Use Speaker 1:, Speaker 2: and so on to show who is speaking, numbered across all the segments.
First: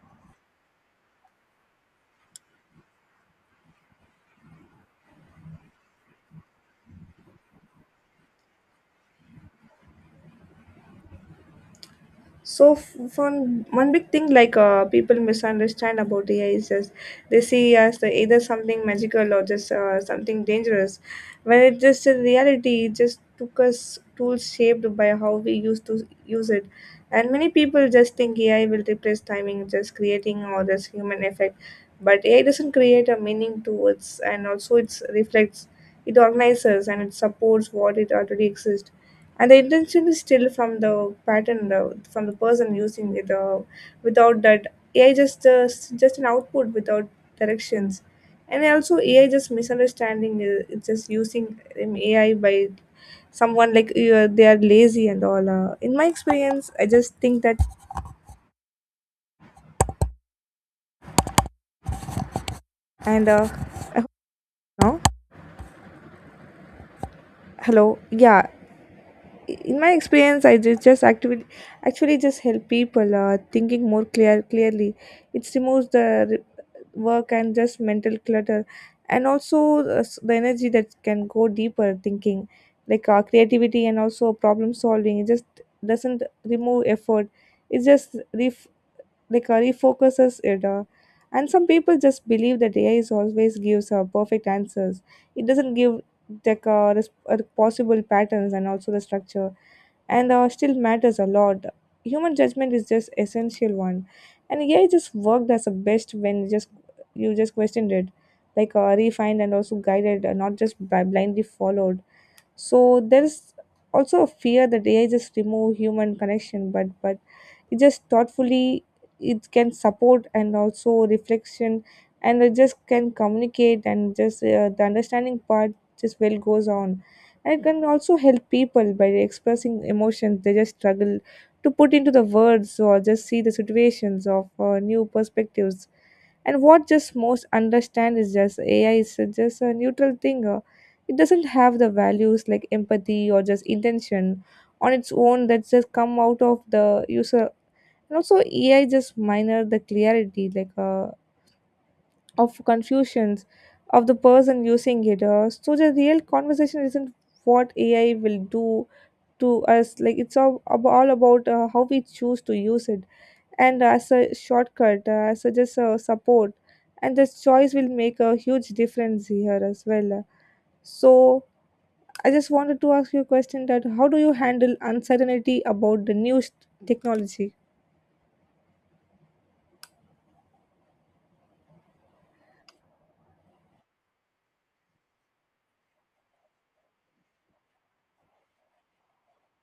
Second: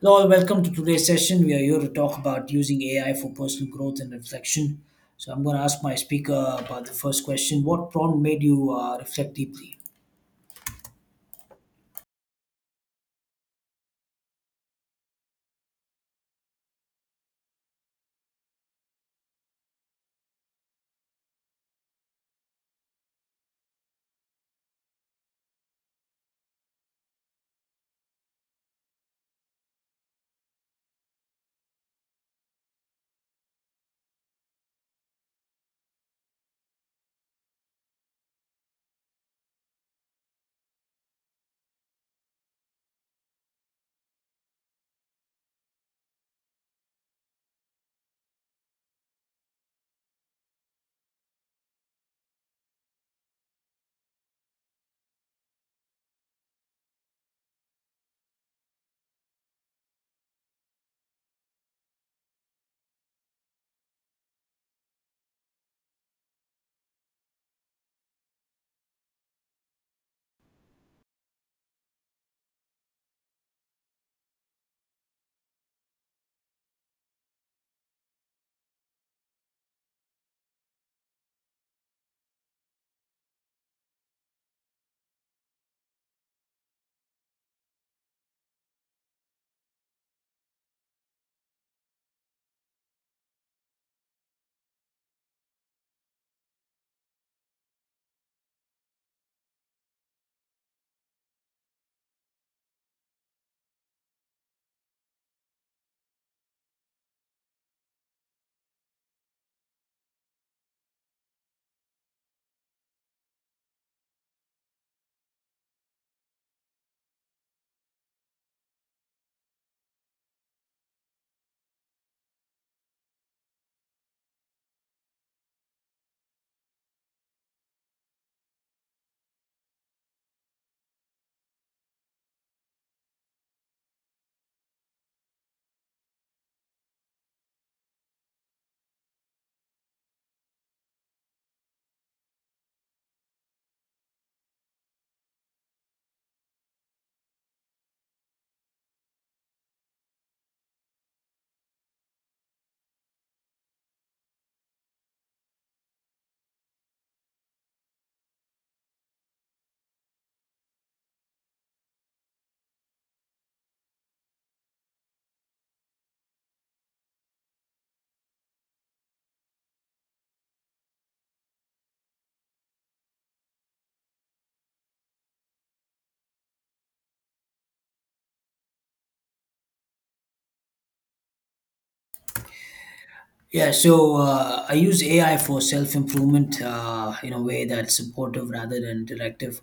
Speaker 1: Hello, welcome to today's session. We are here to talk about using AI for personal growth and reflection. So, I'm going to ask my speaker about the first question. What prompt made you reflect deeply?
Speaker 2: So one big thing like people misunderstand about AI is just they see as the, either something magical or just something dangerous, when it just in reality it just took us tools shaped by how we used to use it, and many people just think AI will replace timing, just creating all this human effect, but AI doesn't create a meaning to it, and also it reflects, it organizes and it supports what it already exists and the intention is still from the pattern from the person using it without that ai just just an output without directions and also ai just misunderstanding it's just using ai by someone like they are lazy and all in my experience I just think that and I hope now. Hello. Yeah, in my experience i just actively actually just help people thinking more clearly it removes the work and just mental clutter and also the energy that can go deeper thinking like creativity and also problem solving it just doesn't remove effort it just refocuses it and some people just believe that ai is always gives perfect answers it doesn't give like possible patterns and also the structure and still matters a lot. Human judgment is just essential one, and AI just worked as a best when you just questioned it, like refined and also guided, not just by blindly followed. So there is also a fear that AI just remove human connection, but it just thoughtfully it can support and also reflection and it just can communicate and just the understanding part just well goes on and it can also help people by expressing emotions they just struggle to put into the words or just see the situations of new perspectives and what just most understand is just ai is just a neutral thing it doesn't have the values like empathy or just intention on its own that just come out of the user and also ai just minor the clarity like of confusions of the person using it so the real conversation isn't what ai will do to us like it's all about how we choose to use it and as a shortcut as a just support and this choice will make a huge difference here as well. So I just wanted to ask you a question that how do you handle uncertainty about the new technology.
Speaker 1: Yeah, so I use AI for self improvement in a way that's supportive rather than directive.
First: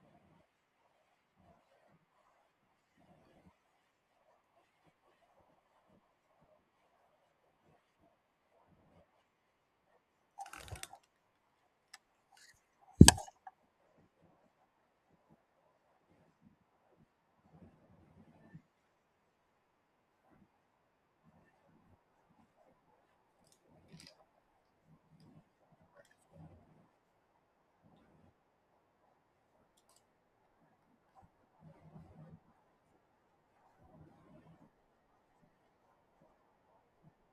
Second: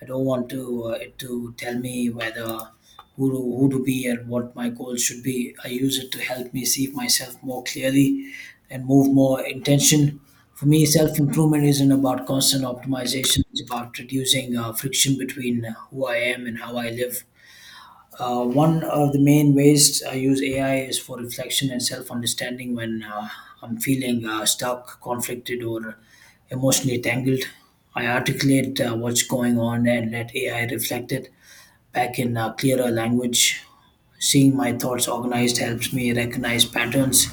Speaker 1: I don't want to it to tell me who to be and what my goals should be. I use it to help me see myself more clearly and move more intention. For me, self improvement isn't about constant optimization. It's about reducing friction between who I am and how I live. One of the main ways I use AI is for reflection and self understanding when I'm feeling stuck, conflicted, or emotionally tangled. I articulate what's going on and let AI reflect it back in clearer language. Seeing my thoughts organized helps me recognize patterns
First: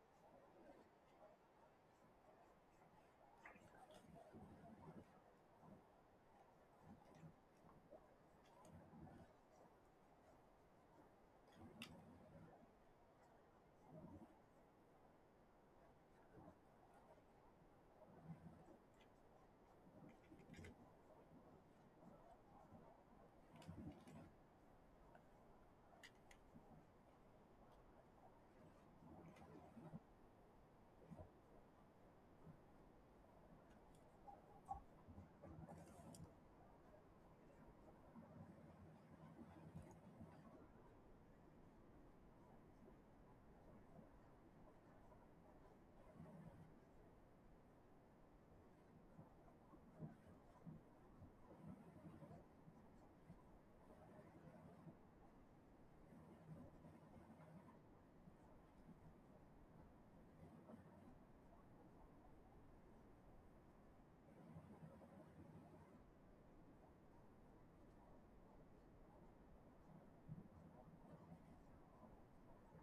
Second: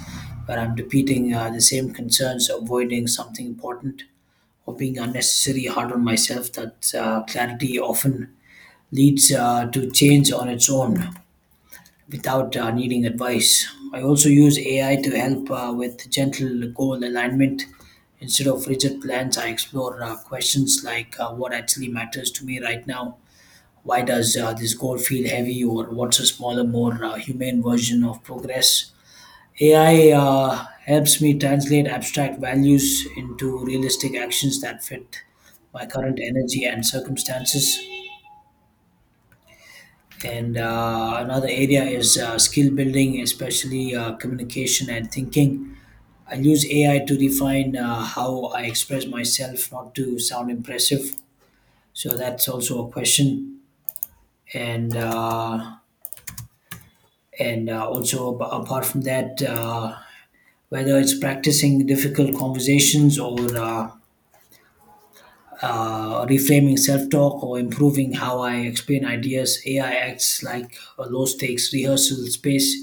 Speaker 1: where I'm repeating the same concerns, avoiding something important, or being unnecessarily hard on myself. That clarity often leads to change on its own without needing advice. I also use AI to help with gentle goal alignment. Instead of rigid plans, I explore questions like what actually matters to me right now? Why does this goal feel heavy? Or what's a smaller, more humane version of progress? AI helps me translate abstract values into realistic actions that fit my current energy and circumstances. And another area is skill building, especially communication and thinking. I use AI to refine how I express myself, not to sound impressive. So that's also a question. And uh, and also apart from that, whether it's practicing difficult conversations or reframing self-talk or improving how I explain ideas. AI acts like a low-stakes rehearsal space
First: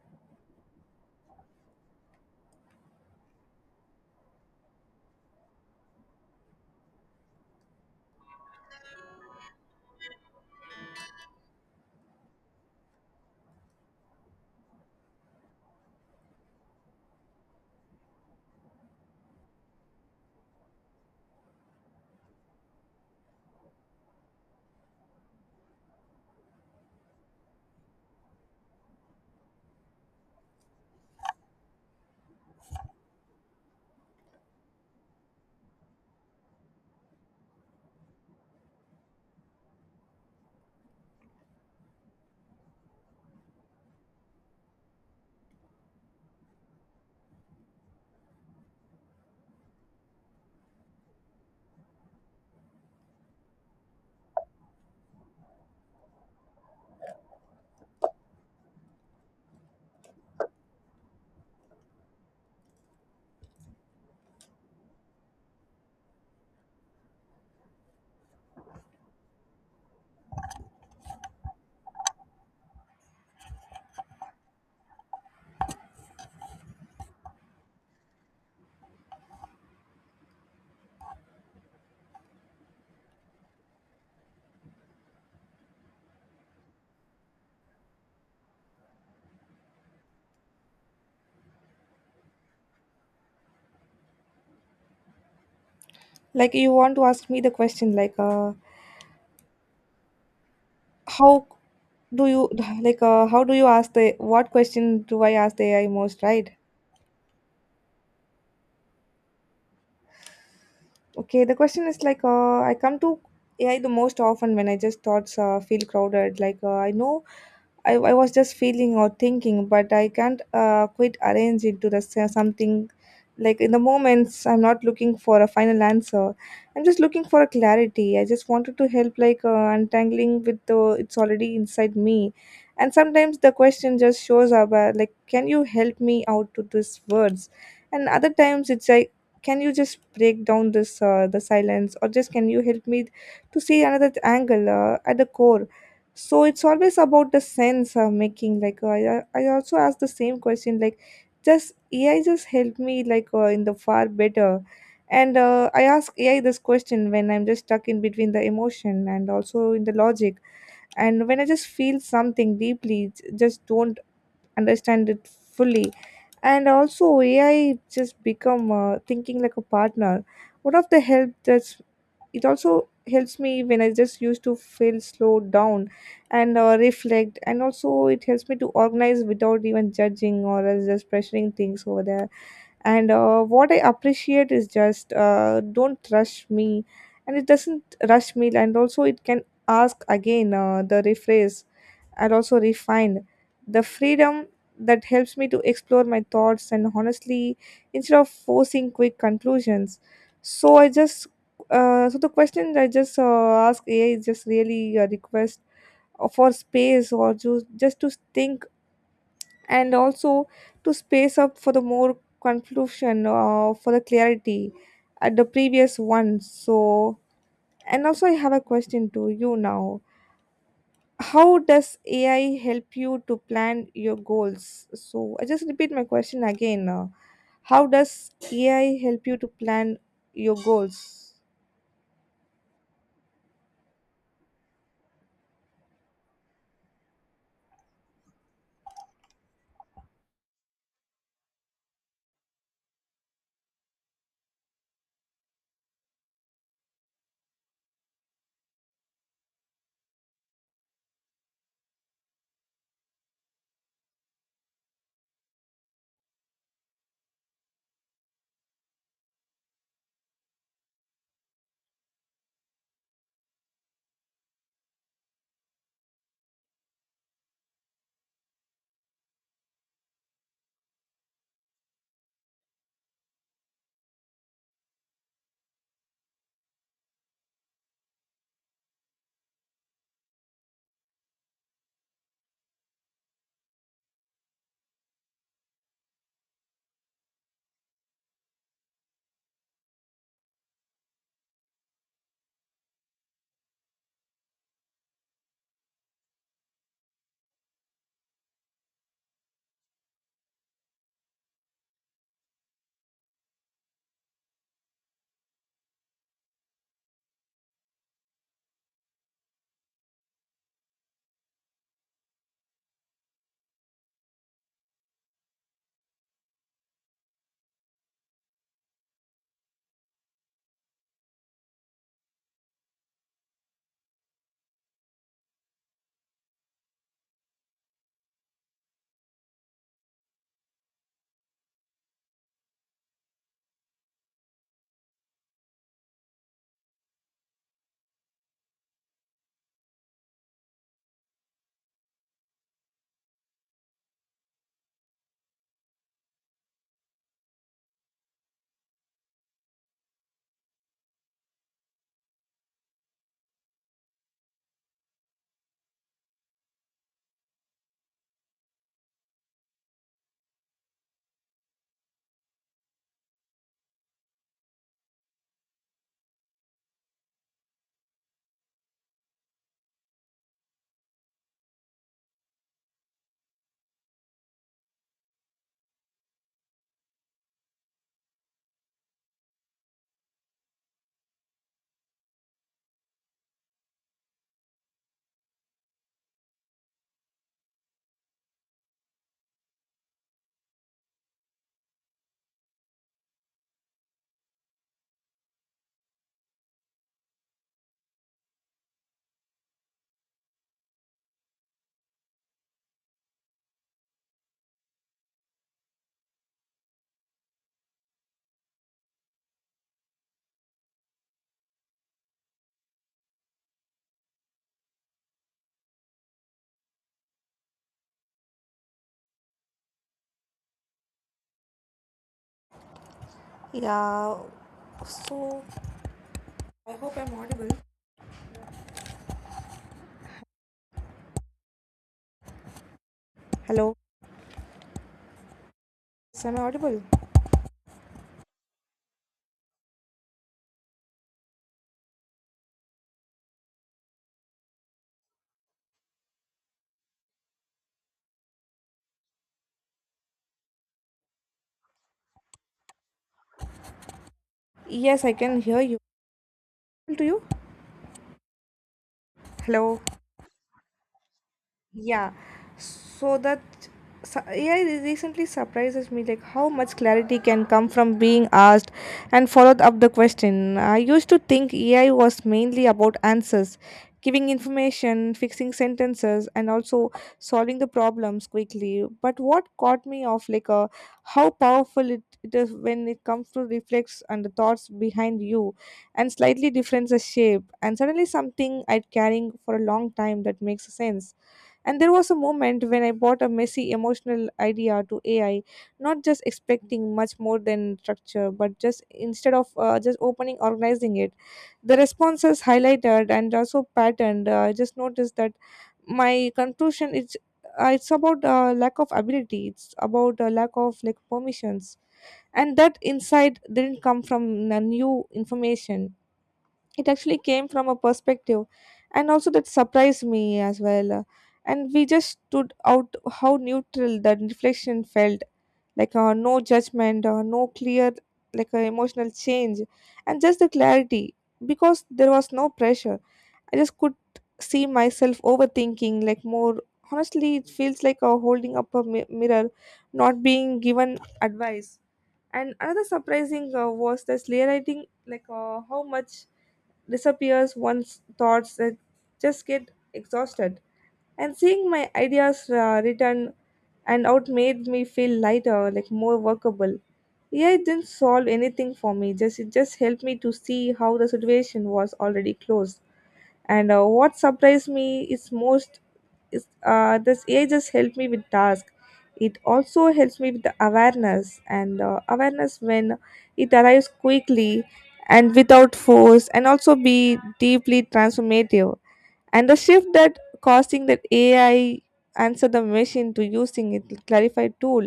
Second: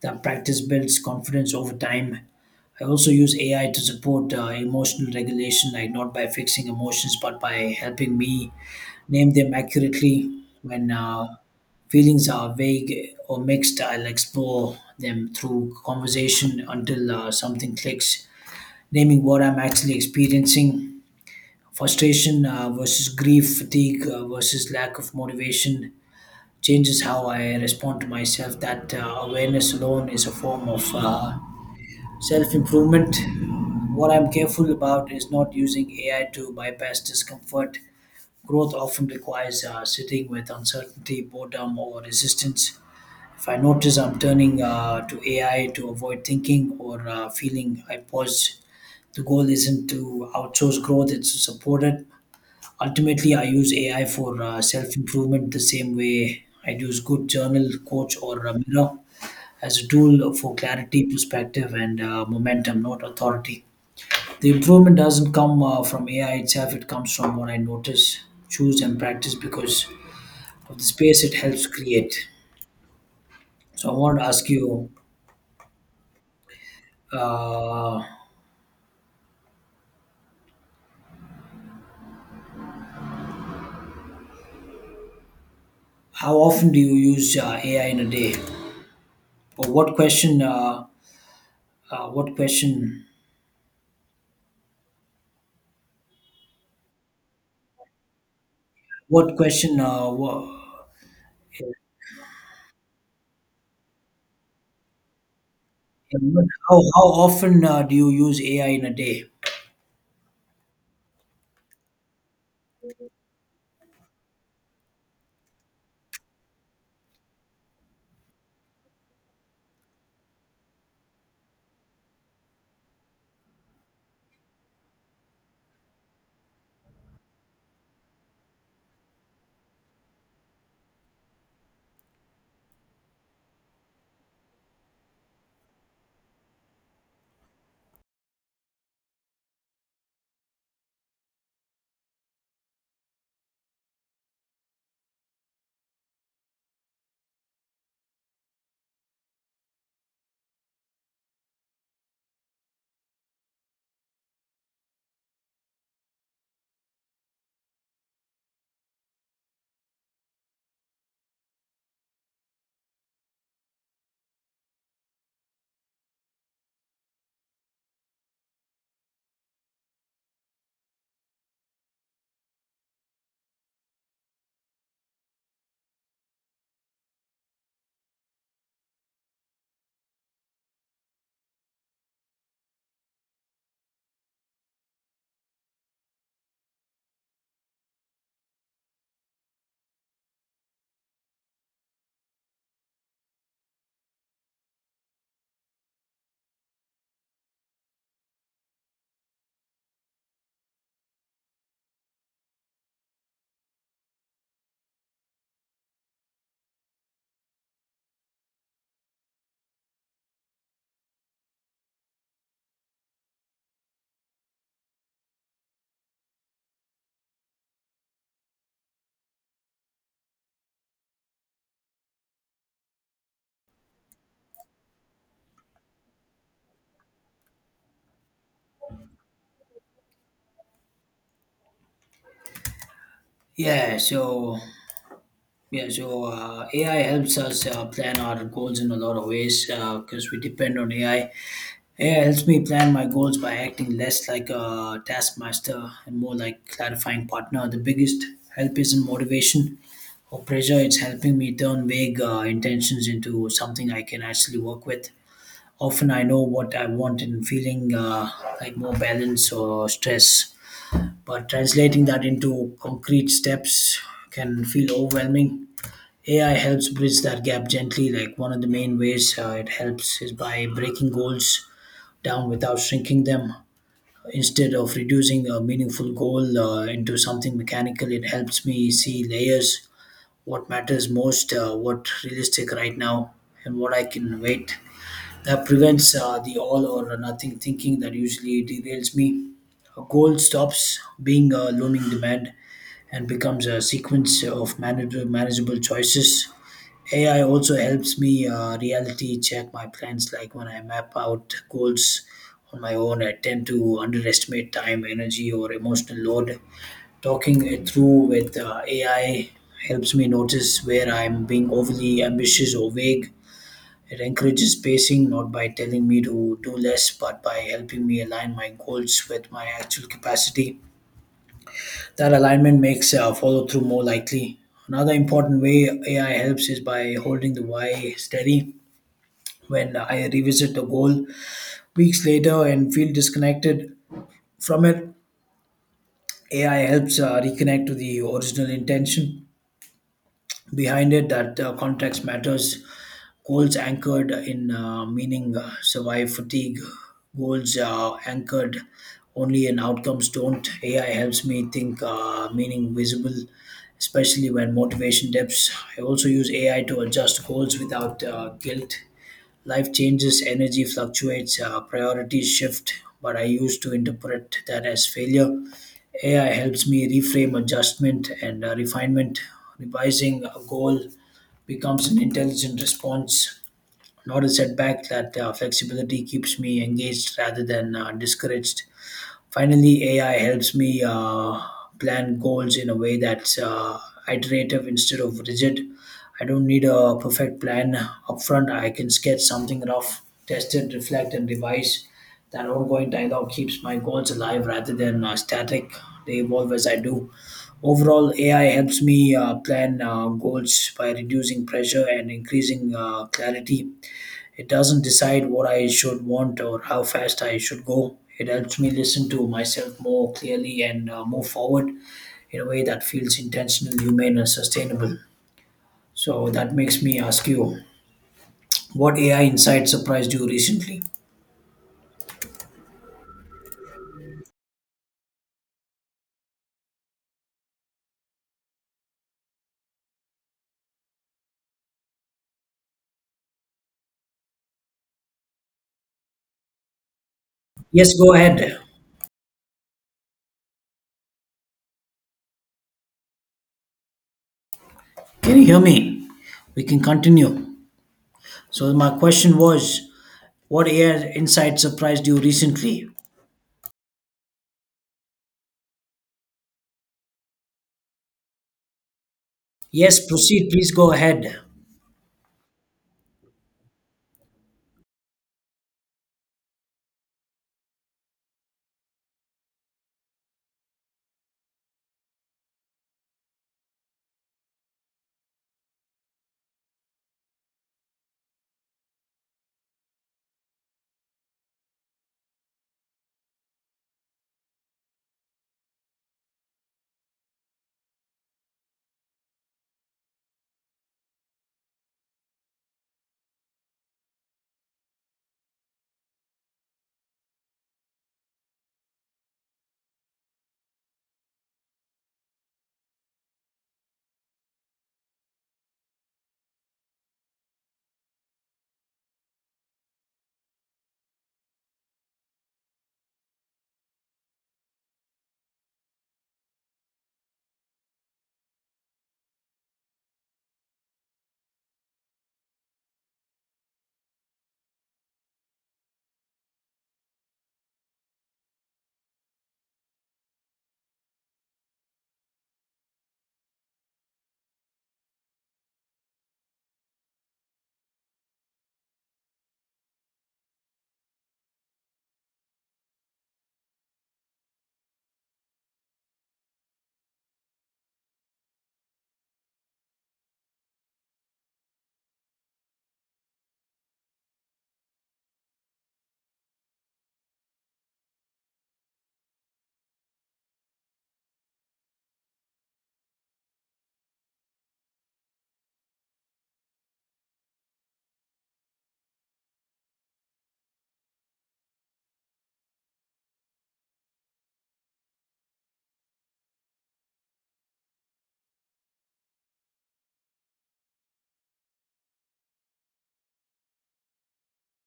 Speaker 1: that practice builds confidence over time. I also use AI to support emotional regulation, like not by fixing emotions, but by helping me name them accurately. When feelings are vague or mixed, I'll explore them through conversation until something clicks. Naming what I'm actually experiencing, frustration versus grief, fatigue versus lack of motivation, changes how I respond to myself. That awareness alone is a form of self improvement. What I'm careful about is not using AI to bypass discomfort. Growth often requires sitting with uncertainty, boredom, or resistance. If I notice I'm turning to AI to avoid thinking or feeling, I pause. The goal isn't to outsource growth, it's to support it. Ultimately, I use AI for self improvement the same way I'd use good journal, coach, or a mirror as a tool for clarity, perspective, and momentum, not authority. The improvement doesn't come from AI itself, it comes from what I notice, choose, and practice because of the space it helps create. So, I want to ask you, uh, how often do you use AI in a day? Or what question? What question?
Speaker 2: Like you want to ask me the question like
Speaker 1: What question?
Speaker 2: how do you like how do you ask the what question do I ask the ai most,
Speaker 1: But
Speaker 2: right?
Speaker 1: how often do you use AI in a day?
Speaker 2: Okay, the question is like I come to ai the most often when I just thoughts feel crowded like I know I was just feeling or thinking, but I can't quite arrange into the something like in the moments I'm not looking for a final answer. I'm just looking for a clarity. I just wanted to help like untangling with the it's already inside me. And sometimes the question just shows up like can you help me out to these words? And other times it's like can you just break down this the silence or just can you help me to see another angle at the core so it's always about the sense I making like I also ask the same question like just ai just help me like in the far better and I ask ai this question when I'm just stuck in between the emotion and also in the logic and when I just feel something deeply just don't understand it fully and also ai just become thinking like a partner one of the help that's it also helps me when I just used to feel slow down and reflect and also it helps me to organize without even judging or else just pressuring things over there and what I appreciate is just don't rush me and it doesn't rush me and also it can ask again the rephrase and also refined. The freedom that helps me to explore my thoughts and honestly instead of forcing quick conclusions. So I just so the question I just ask AI is just really a request for space or just to think and also to space up for the more conclusion for the clarity at the previous one. So and also I have a question to you now, how does AI help you to plan your goals? So I just repeat my question again. How does AI help you to plan your goals?
Speaker 1: Yeah, so yeah, so AI helps us plan our goals in a lot of ways because we depend on AI. AI helps me plan my goals by acting less like a taskmaster and more like clarifying partner. The biggest help isn't motivation or pressure; it's helping me turn vague intentions into something I can actually work with. Often, I know what I want and feeling like more balance or stress, but translating that into concrete steps can feel overwhelming. AI helps bridge that gap gently. Like one of the main ways it helps is by breaking goals down without shrinking them. Instead of reducing a meaningful goal into something mechanical, it helps me see layers: what matters most, what realistic right now, and what I can wait. That prevents the all or nothing thinking that usually derails me. A goal stops being a looming demand and becomes a sequence of manageable choices. AI also helps me reality check my plans, like when I map out goals on my own, I tend to underestimate time, energy, or emotional load. Talking it through with AI helps me notice where I'm being overly ambitious or vague. It encourages pacing, not by telling me to do less, but by helping me align my goals with my actual capacity. That alignment makes follow through more likely. Another important way AI helps is by holding the why steady. When I revisit the goal weeks later and feel disconnected from it, AI helps reconnect to the original intention behind it. That context matters. Goals anchored in meaning survive fatigue. Goals anchored only in outcomes don't. AI helps me think meaning visible, especially when motivation dips. I also use AI to adjust goals without guilt. Life changes, energy fluctuates, priorities shift, but I used to interpret that as failure. AI helps me reframe adjustment and refinement. Revising a goal becomes an intelligent response, not a setback. That flexibility keeps me engaged rather than discouraged. Finally, AI helps me plan goals in a way that's iterative instead of rigid. I don't need a perfect plan upfront. I can sketch something rough, test it, reflect, and revise. That ongoing dialogue keeps my goals alive rather than static. They evolve as I do. Overall, AI helps me plan goals by reducing pressure and increasing clarity. It doesn't decide what I should want or how fast I should go. It helps me listen to myself more clearly and move forward in a way that feels intentional, humane, and sustainable. So that makes me ask you, what AI insight surprised you recently?
Speaker 2: Yeah, so I hope I'm audible. Hello, is am I audible?
Speaker 1: Yes, go ahead. Can you hear me? We can continue. So, my question was, what AI insight surprised you recently?
Speaker 2: Yes, I can hear you. To you? Hello.
Speaker 1: Yes, proceed. Please go ahead.
Speaker 2: Yeah, so that AI recently surprises me like how much clarity can come from being asked and followed up the question. I used to think AI was mainly about answers, giving information, fixing sentences, and also solving the problems quickly. But what caught me off like how powerful it is when it comes to reflex and the thoughts behind you and slightly different the shape and suddenly something I'd carrying for a long time that makes sense and there was a moment when I bought a messy emotional idea to AI, not just expecting much more than structure, but just instead of just opening, organizing it. The responses highlighted and also patterned. I just noticed that my conclusion is it's about lack of ability. It's about lack of like permissions, and that insight didn't come from new information, it actually came from a perspective and also that surprised me as well. And we just stood out how neutral that reflection felt like no judgment or no clear like emotional change and just the clarity because there was no pressure I just could see myself overthinking like more honestly it feels like holding up a mirror, not being given advice. And another surprising was this realizing like how much disappears one's thoughts that just get exhausted. And seeing my ideas written and out made me feel lighter, like more workable. Yeah, it didn't solve anything for me. Just it just helped me to see how the situation was already closed and what surprised me is most is this AI just helped me with task. It also helps me with the awareness and awareness when it arrives quickly and without force and also be deeply transformative and the shift that causing that ai answer the machine to using it clarified tool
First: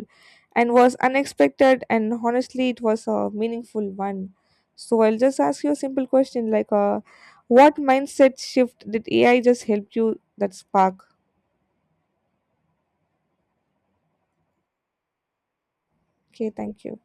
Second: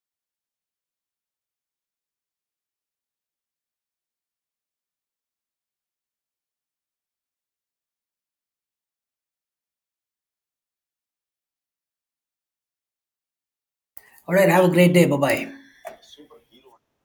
Speaker 2: and was unexpected and honestly it was a meaningful one. So I'll just ask you a simple question like what mindset shift did ai just help you that spark.
Speaker 1: All right, have a great day. Bye bye.
Speaker 2: Okay, thank you.